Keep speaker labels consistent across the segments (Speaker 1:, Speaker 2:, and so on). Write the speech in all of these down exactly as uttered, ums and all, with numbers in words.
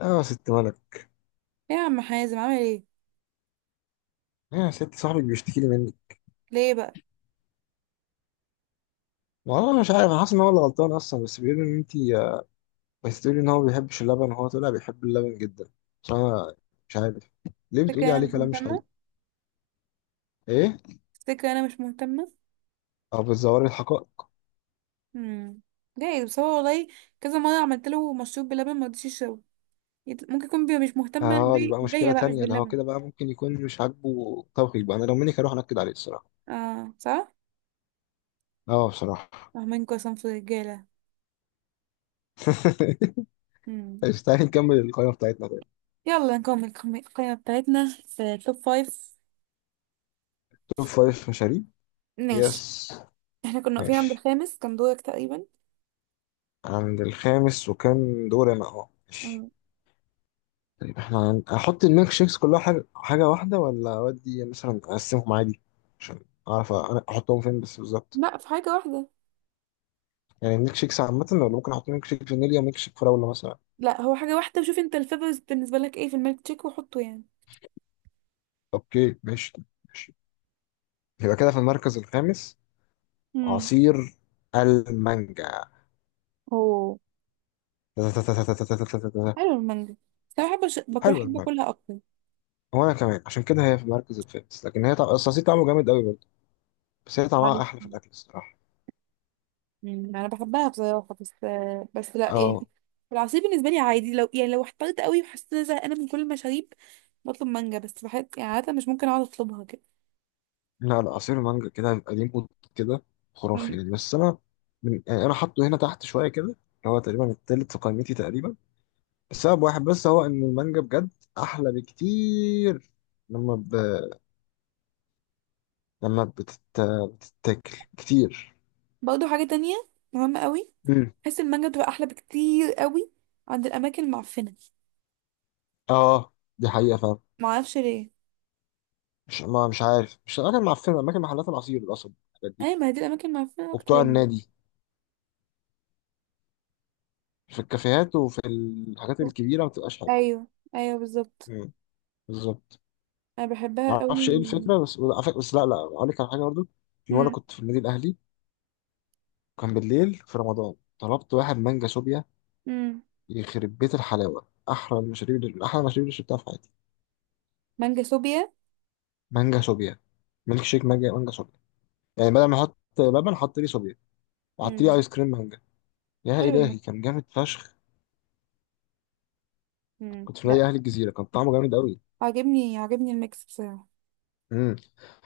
Speaker 1: اه، يا ست ولد.
Speaker 2: ايه يا عم حازم، عامل ايه؟
Speaker 1: ايه يا ست صاحبك بيشتكي لي منك.
Speaker 2: ليه بقى؟
Speaker 1: والله انا مش عارف، انا حاسس ان هو اللي غلطان اصلا، بس بيقول ان انت بس تقولي ان هو ما بيحبش اللبن، وهو طلع بيحب اللبن جدا. بس انا مش عارف، ليه
Speaker 2: تفتكر
Speaker 1: بتقولي
Speaker 2: انا
Speaker 1: عليه
Speaker 2: مش
Speaker 1: كلام مش
Speaker 2: مهتمه
Speaker 1: حقيقي؟ ايه
Speaker 2: تفتكر انا مش مهتمه
Speaker 1: او بتزوري الحقائق؟
Speaker 2: امم جايز، بس هو والله كذا مره عملت له مشروب بلبن ما رضيش يشربه. يت- ممكن يكون بي مش مهتمه
Speaker 1: اه دي
Speaker 2: بي-
Speaker 1: بقى مشكله
Speaker 2: بيا بقى، مش
Speaker 1: تانية، ده هو
Speaker 2: باللبن.
Speaker 1: كده بقى ممكن يكون مش عاجبه توقيت بقى، انا لو منك هروح انكد عليه الصراحه.
Speaker 2: اه، صح.
Speaker 1: اه بصراحه.
Speaker 2: فاهمينكوا يا صنف الرجاله. امم
Speaker 1: ماشي، تعالي نكمل القائمه بتاعتنا طيب.
Speaker 2: يلا نكمل القم- القائمه بتاعتنا في توب فايف.
Speaker 1: توب فايف مشاريب.
Speaker 2: ماشي.
Speaker 1: يس.
Speaker 2: احنا كنا واقفين عند
Speaker 1: ماشي،
Speaker 2: الخامس، كان دورك تقريبا.
Speaker 1: عند الخامس وكان دور انا، اه ماشي.
Speaker 2: امم
Speaker 1: طيب احنا هن- هحط الميلك شيكس كلها حاجة حاجة واحدة، ولا أودي مثلا أقسمهم عادي، عشان أعرف أنا أحطهم فين بس بالظبط.
Speaker 2: لا، في حاجه واحده.
Speaker 1: يعني الميلك شيكس عامة، ولا ممكن أحط ميلك شيك فانيليا وميلك شيك فراولة مثلا؟
Speaker 2: لا، هو حاجه واحده. وشوف انت الفيفرز بالنسبه لك ايه في الميلك تشيك وحطه يعني.
Speaker 1: أوكي ماشي. ماشي، يبقى كده في المركز الخامس
Speaker 2: امم
Speaker 1: عصير المانجا.
Speaker 2: اوه، حلو المانجا. بس انا بحب الش- باكل
Speaker 1: حلو
Speaker 2: بحب
Speaker 1: المانجا.
Speaker 2: اكلها اكتر.
Speaker 1: وأنا كمان عشان كده هي في المركز الخامس، لكن هي طع... أصل العصير طعمه جامد أوي برضه، بس هي طعمها
Speaker 2: عارف.
Speaker 1: أحلى في الأكل الصراحة.
Speaker 2: مم، انا بحبها بصراحه بس. بس لا يعني.
Speaker 1: أه
Speaker 2: العصير بالنسبه لي عادي، لو يعني لو احترت قوي وحسيت ان انا زهقانه من كل المشاريب بطلب مانجا. بس بحب يعني عاده، مش ممكن اقعد اطلبها كده.
Speaker 1: لا لا، عصير المانجا كده هيبقى ليه مود كده خرافي
Speaker 2: مم.
Speaker 1: يعني. بس انا، من يعني انا حاطه هنا تحت شويه كده، اللي هو تقريبا التالت في قائمتي تقريبا، بسبب واحد بس، هو ان المانجا بجد احلى بكتير لما ب... لما بتت... بتتاكل كتير.
Speaker 2: برضه حاجه تانية مهمه قوي.
Speaker 1: مم.
Speaker 2: بحس المانجا بتبقى احلى بكتير قوي عند الاماكن المعفنه.
Speaker 1: اه دي حقيقه فعلا.
Speaker 2: معرفش ليه.
Speaker 1: مش ما مش عارف، مش الاماكن معفنه، اماكن محلات العصير الاصل الحاجات دي
Speaker 2: ايوه، ما هي دي الاماكن المعفنه اكتر
Speaker 1: وبتوع
Speaker 2: يعني.
Speaker 1: النادي. في الكافيهات وفي الحاجات الكبيره ما بتبقاش حلوه.
Speaker 2: ايوه، ايوه، بالظبط.
Speaker 1: مم، بالظبط.
Speaker 2: انا
Speaker 1: ما
Speaker 2: بحبها
Speaker 1: اعرفش
Speaker 2: قوي.
Speaker 1: ايه الفكره، بس على فكرة- بس لا لا اقول لك على حاجه برضه. في مره
Speaker 2: امم
Speaker 1: كنت في النادي الاهلي، وكان بالليل في رمضان، طلبت واحد مانجا شوبيا.
Speaker 2: امم
Speaker 1: يخرب بيت الحلاوه، احلى المشاريب اللي- احلى المشاريب اللي شربتها في حياتي.
Speaker 2: مانجا صوبيا.
Speaker 1: مانجا شوبيا. ميلك شيك مانجا، مانجا شوبيا. يعني بدل ما احط لبن حط لي شوبيا، وحط لي
Speaker 2: امم
Speaker 1: ايس كريم مانجا. يا
Speaker 2: حلو.
Speaker 1: الهي كان جامد فشخ.
Speaker 2: مم.
Speaker 1: كنت في
Speaker 2: لا،
Speaker 1: نادي اهلي الجزيره، كان طعمه جامد قوي.
Speaker 2: عاجبني عاجبني الميكس بصراحة.
Speaker 1: امم،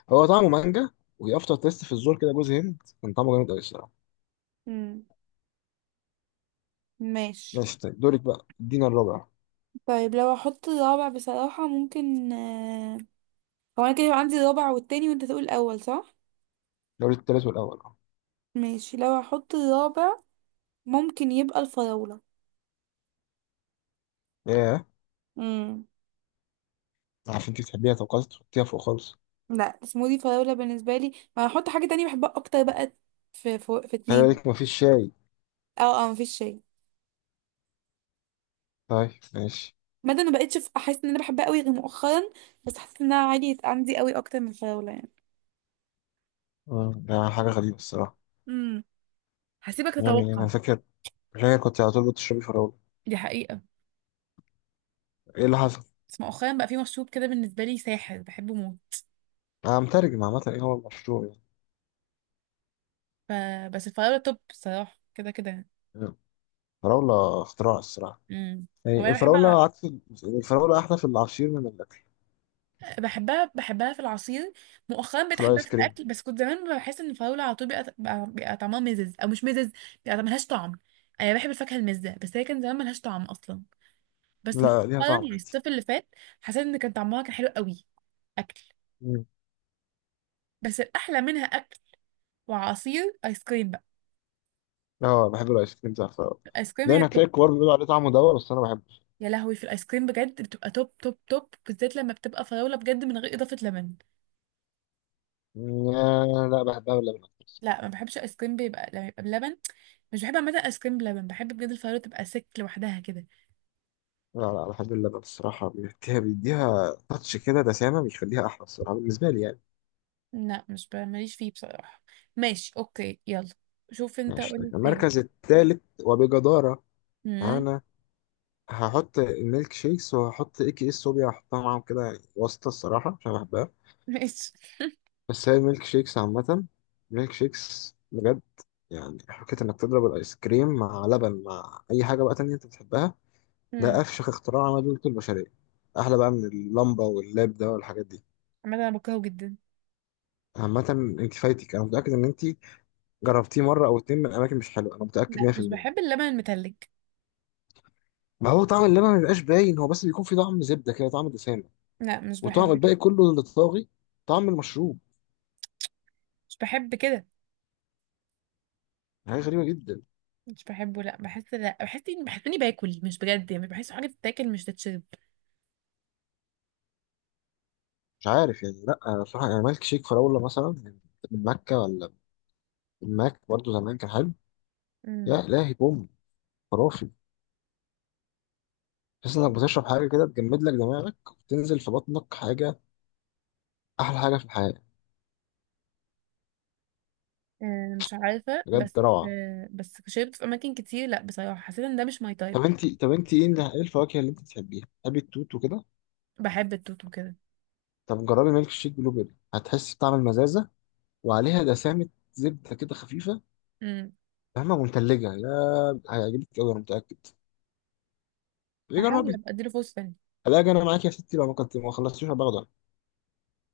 Speaker 1: هو طعمه مانجا وافتر تيست في الزور كده جوز هند، كان طعمه جامد قوي الصراحه.
Speaker 2: مم. ماشي.
Speaker 1: ماشي طيب، دورك بقى، ادينا الرابع.
Speaker 2: طيب لو احط الرابع بصراحة ممكن آه، هو انا كده يبقى عندي الرابع والتاني، وانت تقول الاول، صح؟
Speaker 1: دوري التالت والاول.
Speaker 2: ماشي. لو احط الرابع ممكن يبقى الفراولة.
Speaker 1: اه
Speaker 2: مم.
Speaker 1: عشان انت تحبيها، طب خلاص تحطيها فوق خالص.
Speaker 2: لا، سموذي فراولة بالنسبة لي، ما هحط حاجة تانية بحبها اكتر بقى. في في, في
Speaker 1: خلي
Speaker 2: اتنين.
Speaker 1: بالك مفيش شاي.
Speaker 2: اه، اه، مفيش شيء.
Speaker 1: طيب ماشي.
Speaker 2: مادة ما بقتش ف- احس ان انا بحبها قوي غير مؤخرا. بس حسيت انها عادي عندي قوي اكتر من الفراولة يعني.
Speaker 1: آه، ده حاجة غريبة الصراحة.
Speaker 2: امم هسيبك
Speaker 1: يعني
Speaker 2: تتوقع.
Speaker 1: أنا فاكر فاكر كنت على طول بتشربي فراولة.
Speaker 2: دي حقيقة.
Speaker 1: إيه اللي حصل؟
Speaker 2: بس مؤخرا بقى في مشروب كده بالنسبة لي ساحر بحبه موت.
Speaker 1: أنا مترجم عامة إيه هو المشروع يعني.
Speaker 2: ف... بس الفراولة توب الصراحة كده كده.
Speaker 1: فراولة اختراع الصراحة.
Speaker 2: امم
Speaker 1: يعني
Speaker 2: وانا بحبها
Speaker 1: الفراولة عكس ال- الفراولة أحلى في العصير من الأكل.
Speaker 2: بحبها بحبها في العصير. مؤخرا بقيت
Speaker 1: في
Speaker 2: احبها
Speaker 1: الآيس
Speaker 2: في
Speaker 1: كريم.
Speaker 2: الاكل، بس كنت زمان بحس ان الفراولة على طول بيبقى بيبقى بيبقى طعمها مزز او مش مزز، بيبقى ملهاش طعم. انا بحب الفاكهة المزة، بس هي كان زمان ملهاش طعم اصلا. بس مؤخرا
Speaker 1: لا ليها طعم
Speaker 2: يعني
Speaker 1: عادي.
Speaker 2: الصيف اللي فات حسيت ان كان طعمها كان حلو قوي. اكل.
Speaker 1: مم.
Speaker 2: بس الاحلى منها اكل وعصير، ايس كريم بقى.
Speaker 1: أه بحب الآيس كريم بتاع الفراولة،
Speaker 2: الايس كريم هي
Speaker 1: دايما
Speaker 2: التوب.
Speaker 1: هتلاقي الكبار بيقولوا عليه طعمه دوا، بس أنا بحبه.
Speaker 2: يا لهوي، في الايس كريم بجد بتبقى توب توب توب، بالذات لما بتبقى فراوله بجد من غير اضافه لبن.
Speaker 1: مم، لا بحبها باللبن.
Speaker 2: لا، ما بحبش الايس كريم بيبقى لما يبقى بلبن. مش بحب عامه الايس كريم بلبن، بحب بجد الفراوله تبقى سك لوحدها كده.
Speaker 1: لا لا، بحب اللبن الصراحة، بيديها بيديها تاتش كده دسامة بيخليها أحلى الصراحة بالنسبة لي يعني.
Speaker 2: لا، مش ب- ماليش فيه بصراحه. ماشي، اوكي، يلا. شوف انت
Speaker 1: ماشي
Speaker 2: قولي
Speaker 1: طيب،
Speaker 2: التالت.
Speaker 1: المركز الثالث وبجدارة.
Speaker 2: امم
Speaker 1: أنا هحط الميلك شيكس، وهحط اي كي اس صوبيا هحطها معاهم كده يعني واسطة الصراحة عشان بحبها.
Speaker 2: ماشي.
Speaker 1: بس هي الميلك شيكس عامة الميلك شيكس بجد، يعني حكاية إنك تضرب الآيس كريم مع لبن مع أي حاجة بقى تانية أنت بتحبها، ده
Speaker 2: امم
Speaker 1: أفشخ اختراع عمله البشرية. أحلى بقى من اللمبة واللاب ده والحاجات دي.
Speaker 2: عامه انا بكرهه جدا.
Speaker 1: عامة أنت فايتك، أنا متأكد إن أنت جربتيه مره او اتنين من اماكن مش حلوه، انا متاكد
Speaker 2: لا، مش
Speaker 1: مية في المية.
Speaker 2: بحب اللبن المتلج.
Speaker 1: ما هو طعم اللبن ما بيبقاش باين هو، بس بيكون فيه طعم زبده كده، طعم دسامه
Speaker 2: لا، مش
Speaker 1: وطعم
Speaker 2: بحب كده.
Speaker 1: الباقي كله اللي طاغي، طعم المشروب.
Speaker 2: مش بحب كده.
Speaker 1: حاجه غريبه جدا.
Speaker 2: مش بحبه. لا بحس لا بحس اني بحس اني باكل، مش بجد يعني، بحس حاجه تتاكل مش تتشرب.
Speaker 1: مش عارف يعني، لا بصراحه يعني مالك شيك فراوله مثلا، من مكه، ولا من ماك برضه، زمان كان حلو. يا الهي بوم، خرافي. تحس انك بتشرب حاجه كده تجمد لك دماغك، وتنزل في بطنك حاجه، احلى حاجه في الحياه،
Speaker 2: آه، مش عارفة بس.
Speaker 1: بجد روعه.
Speaker 2: آه، بس شربت في أماكن كتير، لأ بصراحة حسيت إن ده مش ماي تايب.
Speaker 1: طب انت طب انت ايه اللي- إيه الفواكه اللي انت بتحبيها؟ بتحبي التوت وكده؟
Speaker 2: بحب التوت وكده.
Speaker 1: طب جربي ميلك شيك بلو بيري، هتحسي بطعم المزازه، وعليها دسامة زبدة كده خفيفة،
Speaker 2: امم
Speaker 1: فاهمة؟ ومتلجة يا، هيعجبك أوي أنا متأكد. إيه
Speaker 2: هحاول
Speaker 1: جربي.
Speaker 2: أبقى أديله فرصة تانية.
Speaker 1: ألاقي أنا معاك يا ستي، لو ما كنت ما خلصتيش هبقى أخضر.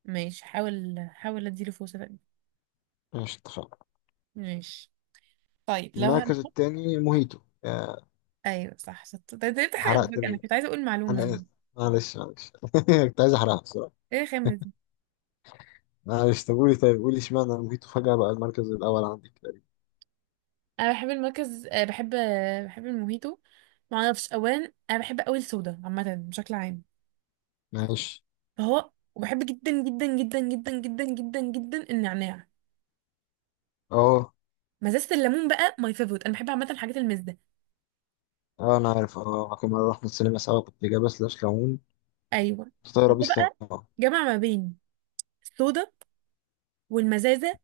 Speaker 2: ماشي، حاول حاول أديله فرصة تانية.
Speaker 1: ماشي اتفقنا.
Speaker 2: ماشي. طيب لو
Speaker 1: المركز
Speaker 2: هنحط.
Speaker 1: التاني موهيتو. آه،
Speaker 2: أيوة، صح، شطة، ده ده تحقق
Speaker 1: حرقت
Speaker 2: المفاجأة، أنا
Speaker 1: ال...
Speaker 2: كنت عايزة أقول معلومة
Speaker 1: أنا آسف،
Speaker 2: يعني.
Speaker 1: معلش معلش. كنت عايز أحرقها بصراحة.
Speaker 2: إيه الخامة دي؟
Speaker 1: معلش طب قولي، طيب قولي اشمعنى موهيتو فجأة بقى المركز الأول عندك تقريبا.
Speaker 2: أنا بحب المركز آه، بحب آه، بحب الموهيتو. معرفش. أولا أنا بحب أوي الصودا عامة بشكل عام.
Speaker 1: ماشي.
Speaker 2: فهو، وبحب جدا جدا جدا جدا جدا جدا جدا النعناع.
Speaker 1: أه
Speaker 2: مزازة الليمون بقى ماي فيفورت. انا بحب عامه الحاجات المزة.
Speaker 1: أه أنا عارف، أه كنا رحنا السينما سوا، كنت جايبة سلاش ليمون
Speaker 2: ايوه.
Speaker 1: فطايرة بيه
Speaker 2: فهو
Speaker 1: السما.
Speaker 2: بقى جمع ما بين الصودا والمزازه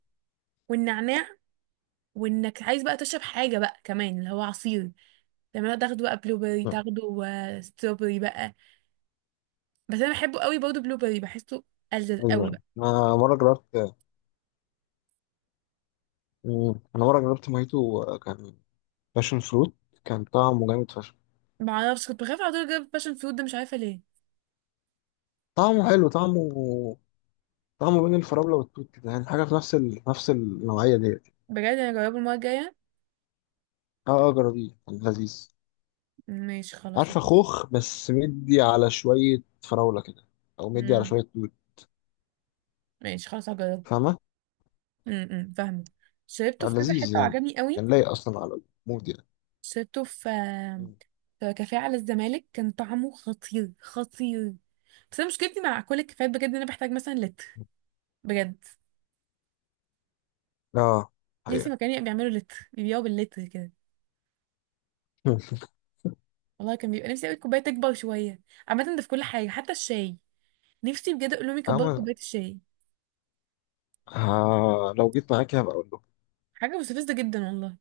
Speaker 2: والنعناع، وانك عايز بقى تشرب حاجه بقى كمان اللي هو عصير. لما تاخده بقى بلو بيري، تاخده آه، ستروبري بقى. بس انا بحبه قوي برضه بلو بيري، بحسه ألذذ قوي
Speaker 1: أيوه
Speaker 2: بقى.
Speaker 1: أنا مرة جربت، مم. انا مره جربت مojito آه، كان باشن فروت، كان طعمه جامد فشخ.
Speaker 2: ما اعرفش. كنت بخاف على طول اجرب باشن فروت ده، مش عارفه ليه.
Speaker 1: طعمه حلو، طعمه طعمه بين الفراوله والتوت كده، يعني حاجه في نفس ال... نفس النوعيه ديت.
Speaker 2: بجد انا اجربه المره الجايه.
Speaker 1: اه اه جربيه كان لذيذ.
Speaker 2: ماشي، خلاص
Speaker 1: عارفه
Speaker 2: هجربه.
Speaker 1: خوخ بس مدي على شويه فراوله كده، او مدي على
Speaker 2: امم
Speaker 1: شويه توت،
Speaker 2: ماشي، خلاص هجربه.
Speaker 1: فاهمه؟
Speaker 2: امم أمم، فاهمه. شربته
Speaker 1: آه،
Speaker 2: في كذا
Speaker 1: لذيذ
Speaker 2: حته
Speaker 1: يعني،
Speaker 2: وعجبني قوي.
Speaker 1: كان لايق اصلا على المود يعني.
Speaker 2: شربته في
Speaker 1: مم.
Speaker 2: في كافيه على الزمالك، كان طعمه خطير خطير. بس انا مشكلتي مع كل الكافيهات بجد، ان انا بحتاج مثلا لتر، بجد.
Speaker 1: اه
Speaker 2: نفسي
Speaker 1: حقيقه.
Speaker 2: مكان يبقى بيعملوا لتر، بيبيعوا باللتر كده.
Speaker 1: مم.
Speaker 2: والله كان بيبقى نفسي قوي الكوبايه تكبر شويه. عامه ده في كل حاجه حتى الشاي. نفسي بجد اقول لهم يكبروا
Speaker 1: أما
Speaker 2: كوبايه الشاي.
Speaker 1: آه، لو جيت معاكي هبقى أقول له.
Speaker 2: حاجه مستفزه جدا والله.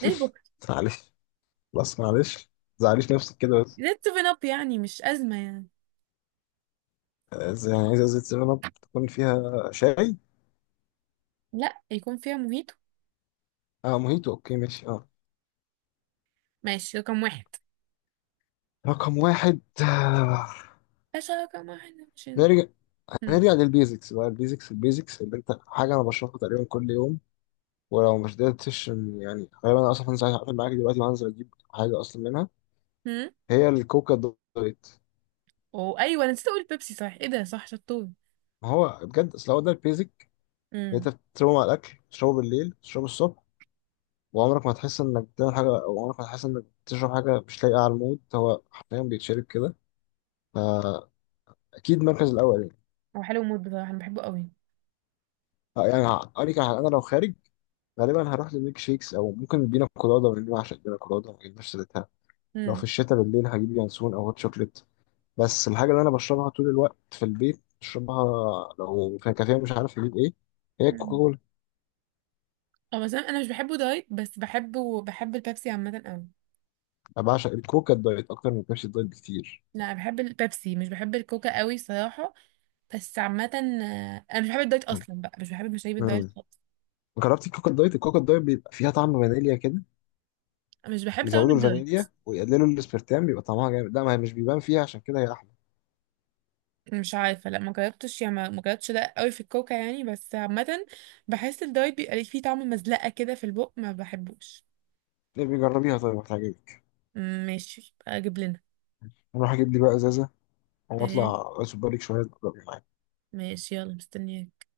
Speaker 2: ليه البوكس؟
Speaker 1: معلش خلاص معلش، زعليش نفسك كده.
Speaker 2: ليه السيفن اب يعني؟ مش ازمه يعني.
Speaker 1: إز- يعني عايز ازازة سيفن اب تكون فيها شاي.
Speaker 2: لا، يكون فيها موهيتو.
Speaker 1: اه موهيتو، اوكي ماشي، اه.
Speaker 2: ماشي، رقم واحد.
Speaker 1: رقم واحد. آه،
Speaker 2: باشا رقم واحد مش.
Speaker 1: نرجع
Speaker 2: هم
Speaker 1: نرجع للبيزكس بقى. البيزكس البيزكس اللي انت حاجة انا بشربها تقريبا كل يوم، ولو مش قدرتش إن- يعني غالبا انا اصلا هنزل هقفل معاك دلوقتي وهنزل اجيب حاجة اصلا منها،
Speaker 2: هم
Speaker 1: هي الكوكا دايت.
Speaker 2: وايوه انا نسيت اقول بيبسي، صح، ايه ده، صح، شطور.
Speaker 1: ما هو بجد اصل هو ده البيزك اللي انت بتشربه مع الاكل، تشربه بالليل، تشربه الصبح، وعمرك ما هتحس انك بتعمل حاجة، او عمرك ما هتحس انك بتشرب حاجة مش لايقة على المود. هو حرفيا بيتشرب كده، فأكيد المركز الأول يعني.
Speaker 2: هو حلو موت بصراحة، أنا بحبه قوي.
Speaker 1: آه، يعني هقول لك على حاجة، انا لو خارج غالبا هروح للميك شيكس، او ممكن البينا كولادا، لان انا بعشق البينا كولادا ما جبناش سيرتها. لو في
Speaker 2: امم
Speaker 1: الشتاء بالليل هجيب ينسون او هوت شوكليت، بس الحاجه اللي انا بشربها طول الوقت في البيت بشربها، لو في كافيه مش عارف اجيب ايه، هي الكوكا
Speaker 2: امم
Speaker 1: كولا.
Speaker 2: اه، مثلا أنا أنا مش بحبه دايت، بس بحبه، بحب البيبسي عامة قوي.
Speaker 1: انا بعشق الكوكا الدايت اكتر من بيبسي الدايت بكتير.
Speaker 2: لا، بحب البيبسي مش بحب الكوكا قوي صراحة. بس عامة آه، أنا مش بحب الدايت أصلا بقى، مش بحب مشاريب الدايت
Speaker 1: امم،
Speaker 2: خالص.
Speaker 1: جربتي الكوكا الدايت؟ الكوكا الدايت بيبقى فيها طعم فانيليا كده،
Speaker 2: مش بحب طعم
Speaker 1: يزودوا
Speaker 2: الدايت.
Speaker 1: الفانيليا ويقللوا الاسبرتام بيبقى طعمها جامد، لا ما هي مش بيبان فيها عشان كده هي احلى.
Speaker 2: مش عارفة، لا ما جربتش يعني، ما ما جربتش ده قوي في الكوكا يعني، بس عامة بحس الدايت بيبقى ليه فيه طعم مزلقة كده في البق، ما بحبوش.
Speaker 1: ليه؟ بيجربيها طيب هتعجبك.
Speaker 2: مم، ماشي، يبقى أجيب لنا.
Speaker 1: اروح اجيب لي بقى ازازه، هو
Speaker 2: ايه.
Speaker 1: اطلع سوبر ليج شويه أقدر معاك.
Speaker 2: ماشي، يلا، مستنياك.